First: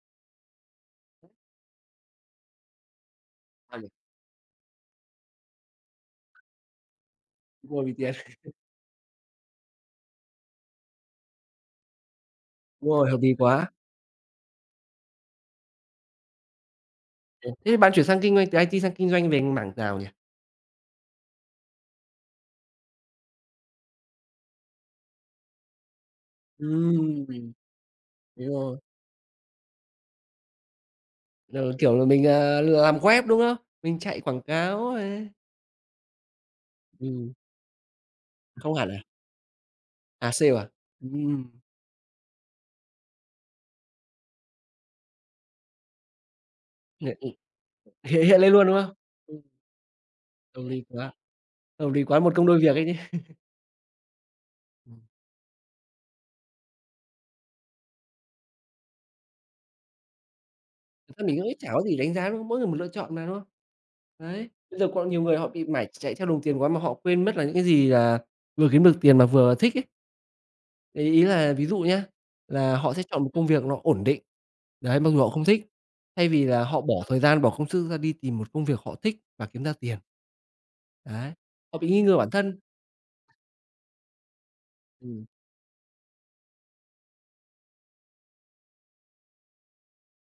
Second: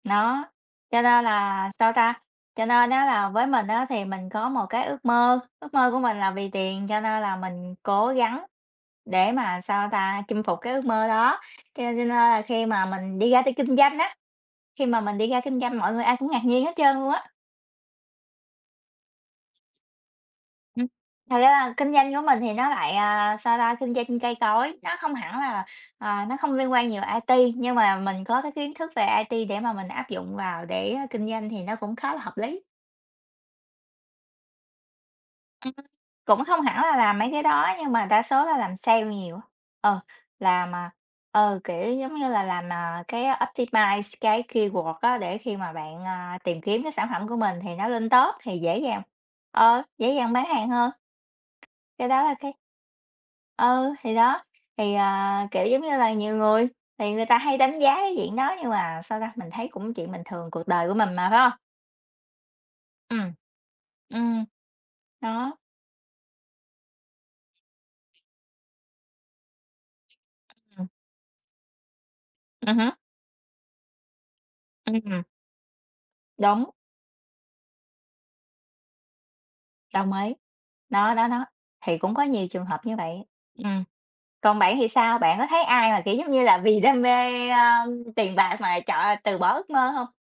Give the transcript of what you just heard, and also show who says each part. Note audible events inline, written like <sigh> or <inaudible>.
Speaker 1: Đó, cho nên là sao ta? Cho nên á là với mình á
Speaker 2: <unintelligible>
Speaker 1: thì mình có một cái ước mơ, ước mơ của mình là vì tiền, cho nên là
Speaker 2: Ước
Speaker 1: mình
Speaker 2: mơ vì
Speaker 1: cố
Speaker 2: tiền.
Speaker 1: gắng
Speaker 2: <laughs>
Speaker 1: để mà sao ta? Chinh phục cái ước mơ đó. Cho nên cho nên là khi mà
Speaker 2: Đúng rồi, hợp
Speaker 1: mình đi
Speaker 2: lý
Speaker 1: ra đi
Speaker 2: quá.
Speaker 1: kinh doanh á, khi mà mình đi ra kinh doanh mọi người ai cũng ngạc nhiên hết trơn luôn á.
Speaker 2: Thê thế bạn chuyển sang kinh doanh, từ IT sang kinh doanh về mảng nào nhỉ?
Speaker 1: Ừm. Thật ra là kinh doanh của mình thì nó lại, à, sao ta? Kinh doanh cây cối, nó không hẳn là, ờ, nó không liên quan nhiều
Speaker 2: Ừm.
Speaker 1: IT, nhưng mà mình có
Speaker 2: Đúng
Speaker 1: cái kiến
Speaker 2: rồi.
Speaker 1: thức về IT để mà mình áp dụng vào để, a, kinh doanh
Speaker 2: Giờ
Speaker 1: thì
Speaker 2: là,
Speaker 1: nó cũng
Speaker 2: kiểu là,
Speaker 1: khá là
Speaker 2: mình,
Speaker 1: hợp lý.
Speaker 2: ờ, lựa làm web, đúng không? Mình chạy quảng cáo này.
Speaker 1: Ừm, cũng không hẳn là làm mấy
Speaker 2: Ừm.
Speaker 1: cái đó nhưng mà đa số là
Speaker 2: Không
Speaker 1: làm
Speaker 2: hẳn à?
Speaker 1: sale nhiều á. Ờ,
Speaker 2: À, sale à?
Speaker 1: làm, à, ờ,
Speaker 2: Ừm.
Speaker 1: kiểu, giống như là, làm, à, cái optimize cái keyword á để khi mà bạn, à, tìm kiếm các sản
Speaker 2: Hiện
Speaker 1: phẩm của mình thì nó
Speaker 2: <unintelligible>
Speaker 1: lên
Speaker 2: hiện
Speaker 1: top
Speaker 2: hiện lên
Speaker 1: thì
Speaker 2: luôn, đúng
Speaker 1: dễ
Speaker 2: không?
Speaker 1: dàng
Speaker 2: Ừm.
Speaker 1: ờ, dễ dàng bán
Speaker 2: Hợp
Speaker 1: hàng
Speaker 2: lý
Speaker 1: hơn.
Speaker 2: quá, hợp lý
Speaker 1: Cái
Speaker 2: quá
Speaker 1: đó
Speaker 2: một
Speaker 1: là
Speaker 2: công
Speaker 1: cái
Speaker 2: đôi việc ấy chứ. <laughs>
Speaker 1: Ừ, thì đó, thì,
Speaker 2: Ừm.
Speaker 1: à, kiểu, giống như là, nhiều người thì người ta hay đánh giá cái diện đó nhưng mà sao ta? Mình thấy cũng chuyện bình thường, cuộc đời của mình
Speaker 2: Thật ra
Speaker 1: mà,
Speaker 2: mình
Speaker 1: phải
Speaker 2: cũng
Speaker 1: hông?
Speaker 2: nghĩ chả có gì đánh giá, đúng không? Mỗi người một lựa chọn mà,
Speaker 1: Ừm,
Speaker 2: đúng không?
Speaker 1: ừm,
Speaker 2: Đấy, bây giờ còn nhiều người họ
Speaker 1: đó.
Speaker 2: bị mải chạy theo đồng tiền quá mà họ quên mất là những cái gì, à, vừa kiếm được tiền mà vừa thích ấy.
Speaker 1: Ừm.
Speaker 2: Thì ý là ví dụ nhá,
Speaker 1: Ừm
Speaker 2: là
Speaker 1: hứm.
Speaker 2: họ sẽ chọn một công việc nó ổn định.
Speaker 1: Ưm
Speaker 2: Đấy, mặc dù
Speaker 1: hừm.
Speaker 2: họ không thích, thay vì là
Speaker 1: Đúng.
Speaker 2: họ bỏ thời gian bỏ công sức ra đi tìm một công việc họ thích và kiếm ra tiền.
Speaker 1: Đồng ý, đó, đó,
Speaker 2: Đấy,
Speaker 1: đó.
Speaker 2: họ bị
Speaker 1: Thì
Speaker 2: nghi
Speaker 1: cũng
Speaker 2: ngờ
Speaker 1: có
Speaker 2: bản
Speaker 1: nhiều
Speaker 2: thân.
Speaker 1: trường hợp như vậy. Ừm, còn bạn thì sao?
Speaker 2: Ừm.
Speaker 1: Bạn có thấy ai mà, kiểu, giống như là, vì đam mê, a, ơm, tiền bạc mà chọn từ bỏ ước mơ hông?